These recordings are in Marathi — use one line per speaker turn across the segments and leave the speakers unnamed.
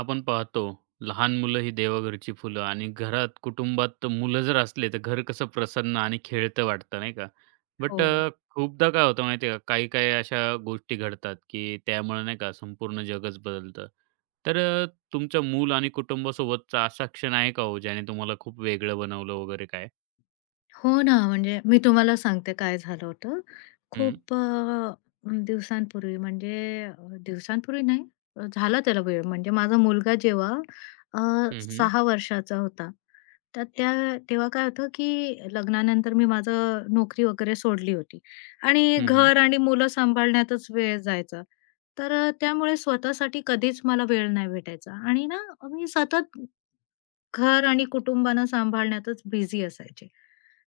आपण पाहतो लहान मुलं ही देवघरची फुलं आणि घरात कुटुंबात तर मुलं जर असले तर घर कसं प्रसन्न आणि खेळतं वाटतं नाही का. बट
हो.
अ, खूपदा काय होतं माहिती आहे का काही-काही अशा गोष्टी घडतात की त्यामुळे नाही का, संपूर्ण जगच बदलतं. तर अ, तुमचं मूल आणि कुटुंबासोबतचा असा क्षण आहे का हो ज्याने तुम्हाला खूप वेगळं बनवलं वगैरे काय?
हो ना. म्हणजे मी तुम्हाला सांगते काय झालं होतं.
हं.
खूप अ, दिवसांपूर्वी म्हणजे दिवसांपूर्वी नाही झाला त्याला वेळ म्हणजे माझा मुलगा जेव्हा अ,
हं, हं.
6 वर्षाचा होता. तर त्या तेव्हा काय होतं की लग्नानंतर मी माझं नोकरी वगैरे सोडली होती आणि
हं, हं.
घर आणि मुलं सांभाळण्यातच वेळ जायचा. तर अ, त्यामुळे स्वतःसाठी कधीच मला वेळ नाही भेटायचा आणि ना मी सतत घर आणि कुटुंबानं सांभाळण्यातच बिझी असायचे.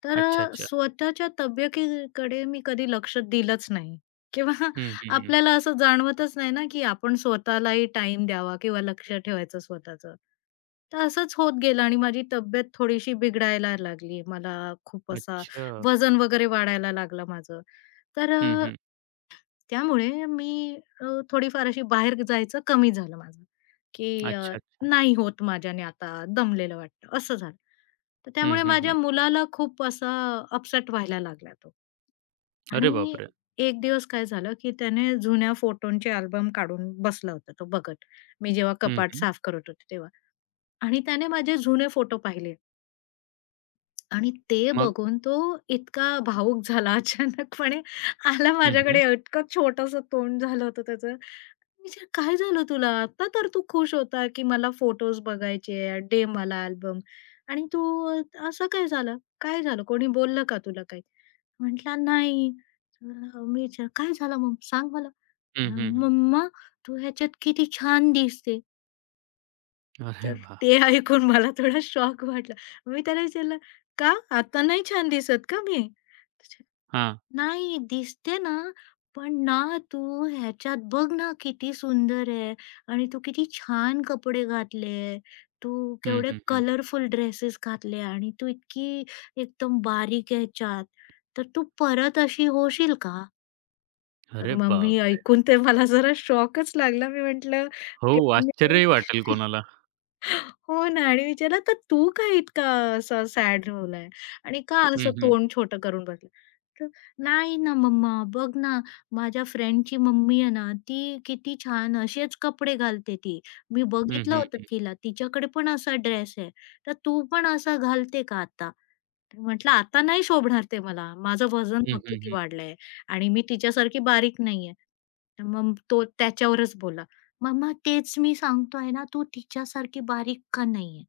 तर
अच्छा,
अ,
अच्छा.
स्वतःच्या तब्येतीकडे मी कधी लक्ष दिलंच नाही किंवा
हं, हं, हं.
आपल्याला असं जाणवतच नाही ना की आपण स्वतःलाही टाईम द्यावा किंवा लक्ष ठेवायचं स्वतःचं. तर असंच होत गेलं आणि माझी तब्येत थोडीशी बिघडायला लागली, मला खूप असा
अच्छा.
वजन वगैरे वाढायला लागलं माझं, तर
हं,
अ,
हं.
त्यामुळे मी अ, थोडी फार अशी बाहेर जायचं कमी झालं माझं, की अ,
अच्छा, अच्छा.
नाही होत माझ्याने आता दमलेलं वाटतं असं झालं. तर
हं,
त्यामुळे
हं, हं.
माझ्या मुलाला खूप असा अपसेट व्हायला लागला तो
अरे
आणि
बापरे!
एक दिवस काय झालं, की त्याने जुन्या फोटोंचे अल्बम काढून बसला होता तो बघत. मी जेव्हा
हं,
कपाट
हं.
साफ करत होते तेव्हा आणि त्याने माझे जुने फोटो पाहिले. आणि ते
मग?
बघून तो इतका भावूक झाला अचानकपणे आला
हं, हं.
माझ्याकडे इतकं छोटंसं तोंड झालं होतं त्याचं. मी विचारलं "काय झालं तुला आता तर तू खुश होता की मला फोटोज बघायचे. दे मला अल्बम आणि तू असं काय झालं. काय झालं कोणी बोललं का तुला काही?" म्हटलं "नाही." मी विचारलं "काय झालं मग सांग मला."
हं, हं, हं.
"मम्मा तू ह्याच्यात किती छान दिसते."
अरे
तर
वाह!
ते ऐकून मला थोडा शॉक वाटला, मी त्याला विचारलं, "का आता नाही छान दिसत का मी?" तुझे
हां.
"नाही दिसते ना, पण ना तू ह्याच्यात बघ ना किती सुंदर आहे आणि तू किती छान कपडे घातले आहे, तू
हं,
केवढे
हं, हं.
कलरफुल ड्रेसेस घातले आणि तू इतकी एकदम बारीक आहे ह्याच्यात, तर तू परत अशी होशील का?" तर
अरे
मग मी
बापरे!
ऐकून ते मला जरा शॉकच लागला, मी म्हटलं
हो!
तेव्हा मी
आश्चर्यही वाटेल कोणाला.
हो ना आणि विचारलं "तर तू का इतका अ, असा सॅड झालाय आणि का
हं,
असं
हं.
तोंड छोटं करून बसलं?" तर "नाही ना मम्मा, बघ ना माझ्या फ्रेंडची मम्मी आहे ना ती किती छान असेच कपडे घालते ती, मी
हं,
बघितलं
हं,
होतं
हं.
तिला, तिच्याकडे पण असा ड्रेस आहे तर तू पण असा घालते का आता?" तर म्हटलं, "आता नाही शोभणार ते मला, माझं वजन
हं,
बघ
हं,
किती
हं.
वाढलंय आणि मी तिच्यासारखी बारीक नाहीये." तर मग तो त्याच्यावरच बोलला, "मम्मा तेच मी सांगतोय ना, तू तिच्यासारखी बारीक का नाहीये?"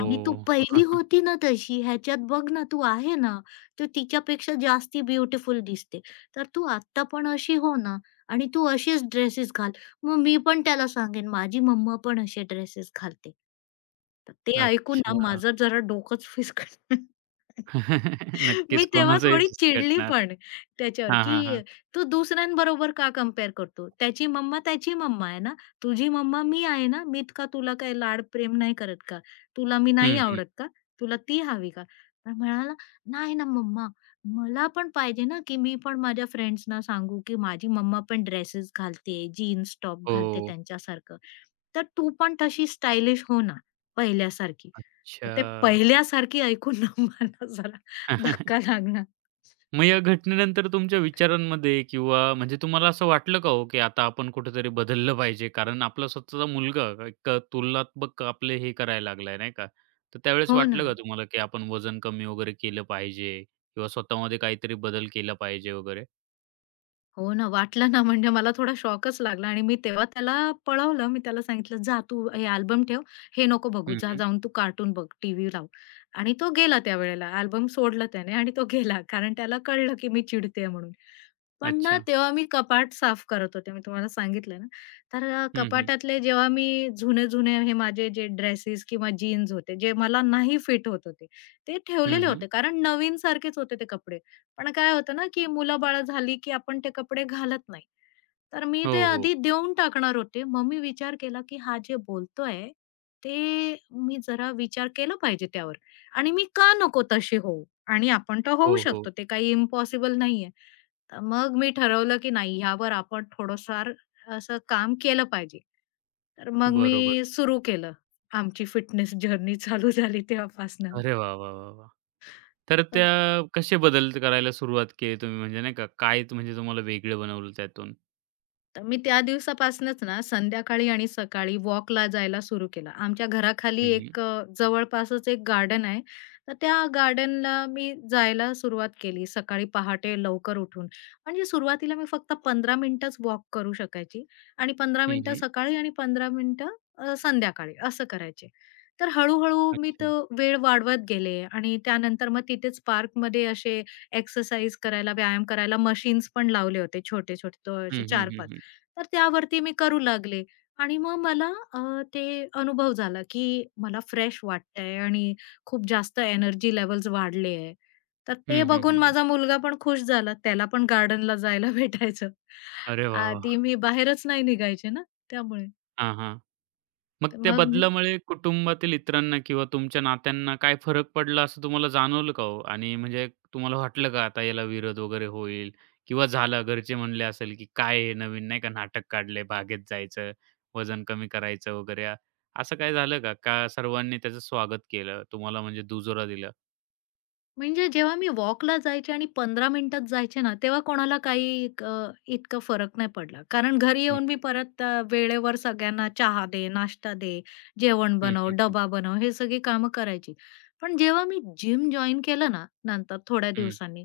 आणि तू पहिली होती ना तशी ह्याच्यात बघ ना तू आहे ना. तर तिच्यापेक्षा जास्ती ब्युटीफुल दिसते. तर तू आत्ता पण अशी हो ना आणि तू अशीच ड्रेसेस घाल. मग मी पण त्याला सांगेन, माझी मम्मा पण असे ड्रेसेस घालते. तर ते ऐकून ना
अच्छा.
माझं जरा डोकंच फिस्कटलं.
नक्कीच
मी तेव्हा
कोणाचंही
थोडी
फिस्कटणार.
चिडलीपण त्याच्यावर,
हां, हां,
की
हां.
"तू दुसऱ्यांबरोबर का कंपेअर करतो? त्याची मम्मा त्याची मम्मा आहे ना. तुझी मम्मा मी आहे ना. मी इतका तुला काही लाड प्रेम नाही करत का? तुला मी नाही
हं, हं.
आवडत का? तुला ती हवी का?" तर म्हणाला "नाही ना मम्मा मला पण पाहिजे ना, की मी पण माझ्या फ्रेंड्सना सांगू, की माझी मम्मा पण ड्रेसेस घालते, जीन्स टॉप घालते
हो.
त्यांच्यासारखं. तर तू पण तशी स्टायलिश हो ना पहिल्यासारखी." तर ते
अच्छा.
पहिल्यासारखी ऐकून ना मला जरा धक्का लागला.
मग या घटनेनंतर तुमच्या विचारांमध्ये किंवा म्हणजे तुम्हाला असं वाटलं का हो, की आता आपण कुठेतरी बदललं पाहिजे. कारण आपला स्वतःचा मुलगा, एक तुलनात्मक आपले हे करायला लागला नाही का. तर त्यावेळेस
हो
वाटलं का
ना.
तुम्हाला, की आपण वजन कमी वगैरे केलं पाहिजे किंवा स्वतःमध्ये काहीतरी बदल केला पाहिजे वगैरे.
हो ना. वाटलं ना म्हणजे मला थोडा शॉकच लागला. आणि मी तेव्हा त्याला पळवलं. मी त्याला सांगितलं "जा तू हे अल्बम ठेव. हे नको बघू
हं,
जा
हं.
जाऊन तू कार्टून बघ टीव्ही लाव." आणि तो गेला त्यावेळेला अल्बम सोडलं त्याने आणि तो गेला कारण त्याला कळलं, की मी चिडतेय म्हणून. पण ना
अच्छा.
तेव्हा मी कपाट साफ करत होते मी तुम्हाला सांगितलंय ना. तर अ,
हं, हं.
कपाटातले जेव्हा मी जुने-जुने हे माझे जे ड्रेसेस किंवा जीन्स होते जे मला नाही फिट होत होते, ते
हं,
ठेवलेले
हं.
होते कारण नवीनसारखेच होते ते कपडे पण काय होतं ना, की मुलंबाळं झाली, की आपण ते कपडे घालत नाही तर मी
हो,
ते
हो.
आधी देऊन टाकणार होते मग मी विचार केला, की हा जे बोलतोय ते मी जरा विचार केला पाहिजे त्यावर आणि मी का नको तशी होऊ आणि आपण तर होऊ
हो, हो.
शकतो ते काही इम्पॉसिबल नाहीये तर मग मी ठरवलं, की नाही यावर आपण थोडंफार असं अ, काम केलं पाहिजे तर मग
बरोबर.
मी सुरू केलं. आमची फिटनेस जर्नी चालू झाली तेव्हापासनं.
अरे वाह, वाह, वाह, वाह! तर
असं.
त्या कसे बदल करायला सुरुवात केली तुम्ही म्हणजे नाही का, काय म्हणजे तुम्हाला वेगळं बनवलं त्यातून?
तर मी त्या दिवसापासनंच ना संध्याकाळी आणि सकाळी वॉकला जायला सुरू केलं. आमच्या घराखाली
हं, हं.
एक अ, जवळपासच एक गार्डन आहे तर त्या गार्डनला मी जायला सुरुवात केली सकाळी पहाटे लवकर उठून, म्हणजे सुरुवातीला मी फक्त 15 मिनिटच वॉक करू शकायची आणि 15
हं,
मिनिटं
हं.
सकाळी आणि 15 मिनिटं अ, संध्याकाळी असं करायचे. तर हळूहळू मी तो
अच्छा!
वेळ वाढवत गेले आणि त्यानंतर मग तिथेच पार्कमध्ये असे एक्सरसाइज करायला व्यायाम करायला मशीन्स पण लावले होते छोटे-छोटे तो असे
हं, हं, हं,
4-5
हं.
तर त्यावरती मी करू लागले आणि मग मला ते अ, अनुभव झाला की मला फ्रेश वाटतंय आणि खूप जास्त एनर्जी लेव्हल्स वाढले आहे, तर
हं,
ते
हं,
बघून
हं, हं.
माझा मुलगा पण खुश झाला. त्याला पण गार्डनला जायला भेटायचं,
अरे वाह!
आधी
वाह!
मी बाहेरच नाही निघायची ना त्यामुळे.
हां, हां. मग
तर
त्या
मग मी
बदलामुळे कुटुंबातील इतरांना किंवा तुमच्या नात्यांना काय फरक पडला असं तुम्हाला जाणवलं का हो? आणि म्हणजे तुम्हाला वाटलं का आता याला विरोध वगैरे होईल किंवा झालं घरचे म्हणले असेल, की काय हे नवीन नाही का नाटक काढलंय बागेत जायचं, वजन कमी करायचं वगैरे असं काही झालं का? का सर्वांनी त्याचं स्वागत केलं, तुम्हाला म्हणजे दुजोरा दिला?
म्हणजे जेव्हा मी वॉकला जायचे आणि 15 मिनिटांत जायचे ना तेव्हा कोणाला काही अ, इतकं फरक नाही पडला, कारण घरी येऊन मी
[unintelligible]
परत अ, वेळेवर सगळ्यांना चहा दे, नाश्ता दे, जेवण
हं,
बनव,
हं, हं.
डब्बा बनव हे सगळी कामं करायची. पण जेव्हा मी जिम जॉइन केलं ना, नंतर थोड्या
हं.
दिवसांनी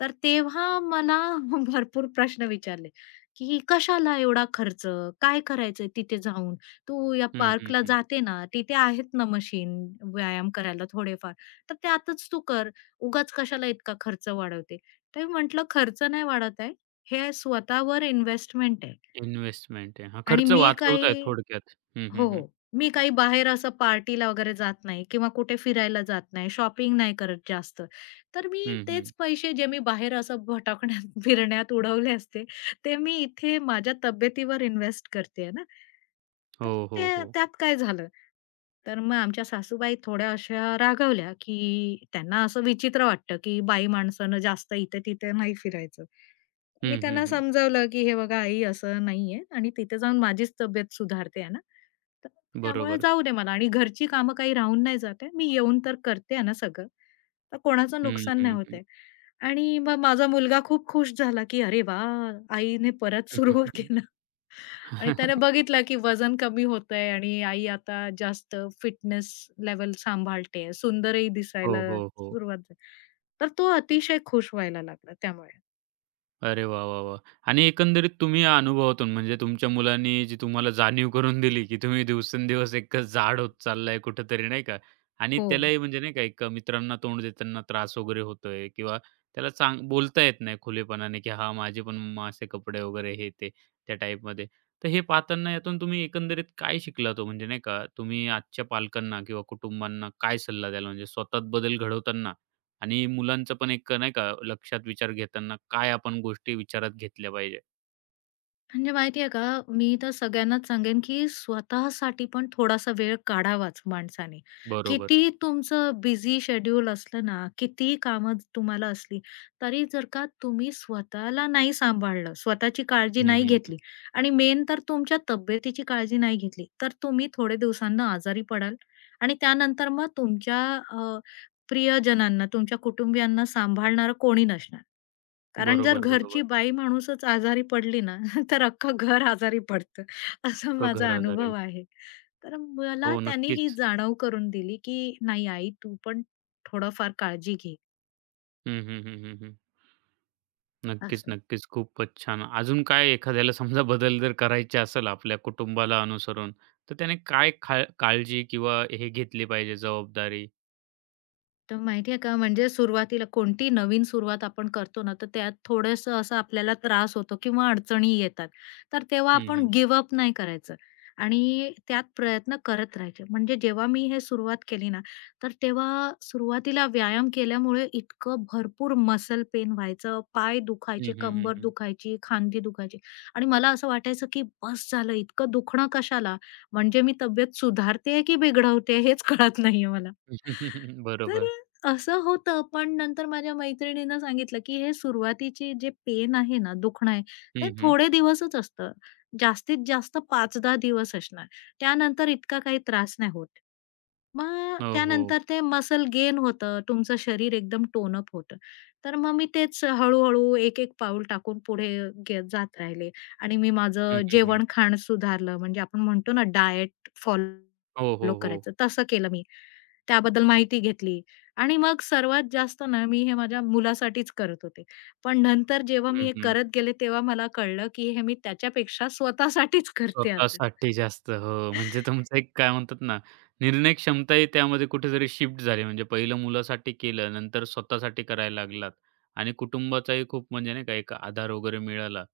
तर तेव्हा मला भरपूर प्रश्न विचारले, की "कशाला एवढा खर्च? काय करायचंय तिथे जाऊन, तू या
हं, हं,
पार्कला
हं.
जाते ना, तिथे आहेत ना मशीन व्यायाम करायला थोडेफार तर त्यातच तू कर. उगाच कशाला इतका खर्च वाढवते?" तर मी म्हटलं "खर्च नाही वाढवताय. हे स्वतःवर इन्व्हेस्टमेंट आहे."
इन्व्हेस्टमेंट आहे. हा,
आणि
खर्च
मी
वाचवताय
काही
थोडक्यात, हं, हं,
हो,
हं.
हो. "मी काही बाहेर असं पार्टीला वगैरे जात नाही किंवा कुठे फिरायला जात नाही, शॉपिंग नाही करत जास्त. तर मी
हं,
तेच
हं.
पैसे जे मी बाहेर असं भटकण्यात फिरण्यात उडवले असते ते मी इथे माझ्या तब्येतीवर इन्व्हेस्ट करते आहे ना. तर
हो, हो,
ते
हो.
त्यात काय झालं?" तर मग आमच्या सासूबाई थोड्या अशा रागवल्या, की त्यांना असं विचित्र वाटतं, की बाई माणसानं जास्त इथं-तिथं नाही फिरायचं. मी
हं, हं,
त्यांना
हं.
समजावलं, की "हे बघा आई असं नाहीये आणि तिथे जाऊन माझीच तब्येत सुधारते आहे ना तर त्यामुळे
बरोबर.
जाऊ दे मला आणि घरची कामं काही राहून नाही जात आहे. मी येऊन तर करते आहे ना सगळं. तर कोणाचं
हं,
नुकसान नाही
हं, हं.
होतंय." आणि मग माझा मुलगा खूप खुश झाला, की "अरे वाह आईने परत सुरू केलं." आणि त्याने बघितलं, की वजन कमी होतंय आणि आई आता जास्त फिटनेस लेव्हल सांभाळतेय सुंदर ही
हो,
दिसायला
हो, हो.
सुरुवात झाली तर तो अतिशय खुश व्हायला लागला त्यामुळे.
अरे वाह! वाह! वाह! आणि एकंदरीत तुम्ही या अनुभवातून, म्हणजे तुमच्या मुलांनी, जी तुम्हाला जाणीव करून दिली, की तुम्ही दिवसेंदिवस एक अ, जाड होत चाललाय कुठेतरी नाही का. आणि
हो.
त्यालाही म्हणजे नाही का, एक मित्रांना तोंड देतांना त्रास वगैरे होतोय, किंवा त्याला सां बोलता येत नाही खुलेपणाने, की हां माझे पण मम्मा असे कपडे वगैरे हे ते, त्या टाइपमध्ये. तर हे पाहतांना यातून तुम्ही एकंदरीत काय शिकलात हो? म्हणजे नाही का, तुम्ही आजच्या पालकांना, किंवा कुटुंबांना काय सल्ला द्याल ?म्हणजे स्वतःत बदल घडवतांना आणि मुलांचं पण एक नाही का, लक्षात विचार घेतांना, काय आपण गोष्टी विचारात घेतल्या पाहिजे?
म्हणजे माहिती आहे का, मी तर सगळ्यांनाच सांगेन, की स्वतःसाठी पण थोडासा वेळ काढावाच माणसाने.
बरोबर.
कितीही तुमचं बिझी शेड्यूल असलं ना, कितीही कामं अ, तुम्हाला असली, तरी जर का तुम्ही स्वतःला नाही सांभाळलं, स्वतःची काळजी
हं,
नाही
हं,
घेतली.
हं.
आणि मेन तर तुमच्या तब्येतीची काळजी नाही घेतली. तर तुम्ही थोडे दिवसांनी आजारी पडाल आणि त्यानंतर मग तुमच्या अ, प्रियजनांना, तुमच्या कुटुंबियांना सांभाळणारं कोणी नसणार. कारण जर
बरोबर,
घरची
बरोबर.
बाई माणूसच आजारी पडली ना, तर अख्खं घर आजारी पडतं, असा
अख्ख घर
माझा
आजारी होईल.
अनुभव आहे. तर अ, मला
हो
त्यांनी ही
नक्कीच.
जाणीव करून दिली, की नाही आई तू पण थोडंफार काळजी घे.
हं, हं, हं, हं, हं. नक्कीच,
असं.
नक्कीच. खूपच छान. अजून काय एखाद्याला समजा बदल जर करायचे असेल आपल्या कुटुंबाला अनुसरून तर त्याने काय खा काळजी किंवा हे घेतली पाहिजे जबाबदारी?
तर माहिती आहे का म्हणजे सुरुवातीला कोणती नवीन सुरुवात आपण करतो ना तर त्यात थोडंसं असं आपल्याला त्रास होतो किंवा अडचणी येतात. तर तेव्हा
हं,
आपण
हं.
गिव्ह अप नाही करायचं आणि त्यात प्रयत्न करत राहायचे म्हणजे जेव्हा मी हे सुरुवात केली ना तर तेव्हा अ, सुरुवातीला व्यायाम केल्यामुळे इतकं भरपूर मसल पेन व्हायचं, पाय
हं,
दुखायचे,
हं, हं,
कंबर
हं.
दुखायची, खांदी दुखायची आणि मला असं वाटायचं की बस झालं इतकं दुखणं कशाला म्हणजे मी तब्येत सुधारते आहे की बिघडवते हेच कळत नाहीये मला. तर
बरोबर.
अ, असं होतं. पण नंतर माझ्या मैत्रिणीनं सांगितलं, की हे सुरुवातीची जे पेन आहे ना दुखणं आहे, ते
हं, हं.
थोडे दिवसच असतं. जास्तीत जास्त 5-10 दिवस असणार त्यानंतर इतका काही त्रास नाही होत. मग
हो, हो.
त्यानंतर ते मसल गेन होतं, तुमचं शरीर एकदम टोन अप होतं. तर मग मी तेच हळू-हळू एक-एक पाऊल टाकून पुढे गे अ, जात राहिले आणि मी
हं,
माझं
हं, हं.
जेवण खाणं सुधारलं, म्हणजे आपण म्हणतो ना डायट
हो,
फॉलो
हो, हो.
करायचं तसं केलं. मी त्याबद्दल माहिती घेतली आणि मग सर्वात जास्त ना, मी हे माझ्या मुलासाठीच करत होते पण नंतर जेव्हा मी
हं,
हे
हं.
करत गेले तेव्हा मला कळलं, की हे मी त्याच्यापेक्षा स्वतःसाठीच करते आता.
स्वतःसाठी जास्त, हो. म्हणजे तुमचं एक काय म्हणतात ना निर्णय क्षमताही त्यामध्ये कुठेतरी शिफ्ट झाली, म्हणजे पहिलं मुलासाठी केलं, नंतर स्वतःसाठी करायला लागलात आणि कुटुंबाचाही खूप म्हणजे नाही का, एक आधार वगैरे मिळाला.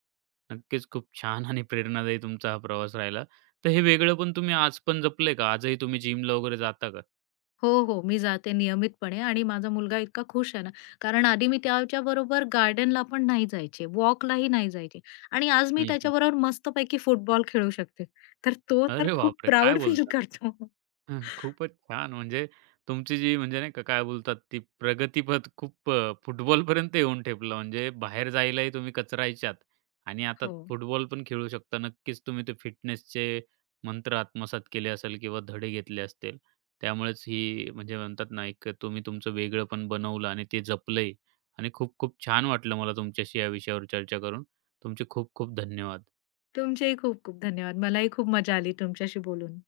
नक्कीच खूप छान आणि प्रेरणादायी तुमचा हा प्रवास राहिला तर हे वेगळेपण तुम्ही आजपण जपलंय का, आजही तुम्ही जिमला वगैरे जाता का?
हो, हो. मी जाते नियमितपणे आणि माझा मुलगा इतका खुश आहे ना, कारण आधी मी त्याच्याबरोबर गार्डनला पण नाही जायचे वॉकलाही नाही जायचे आणि आज मी
हं, हं.
त्याच्याबरोबर मस्तपैकी फुटबॉल खेळू शकते, तर तो तर
अरे
खूप
बापरे! काय
प्राउड फील
बोलतात.
करतो.
खूपच छान, म्हणजे तुमची जी म्हणजे नाही का काय बोलतात ती प्रगतीपथ खूप अ, फुटबॉलपर्यंत येऊन ठेपला म्हणजे बाहेर जायलाही तुम्ही कचरायचात आणि आता
हो.
फुटबॉल पण खेळू शकता. नक्कीच तुम्ही ते फिटनेसचे मंत्र आत्मसात केले असेल किंवा धडे घेतले असतील, त्यामुळेच ही म्हणजे म्हणतात ना, एक तुम्ही तुमचं वेगळेपण बनवलं आणि ते जपलंही आणि खूप-खूप छान वाटलं मला तुमच्याशी या विषयावर चर्चा करून. तुमचे खूप-खूप धन्यवाद.
तुमचेही खूप-खूप धन्यवाद. मलाही खूप मजा आली तुमच्याशी बोलून.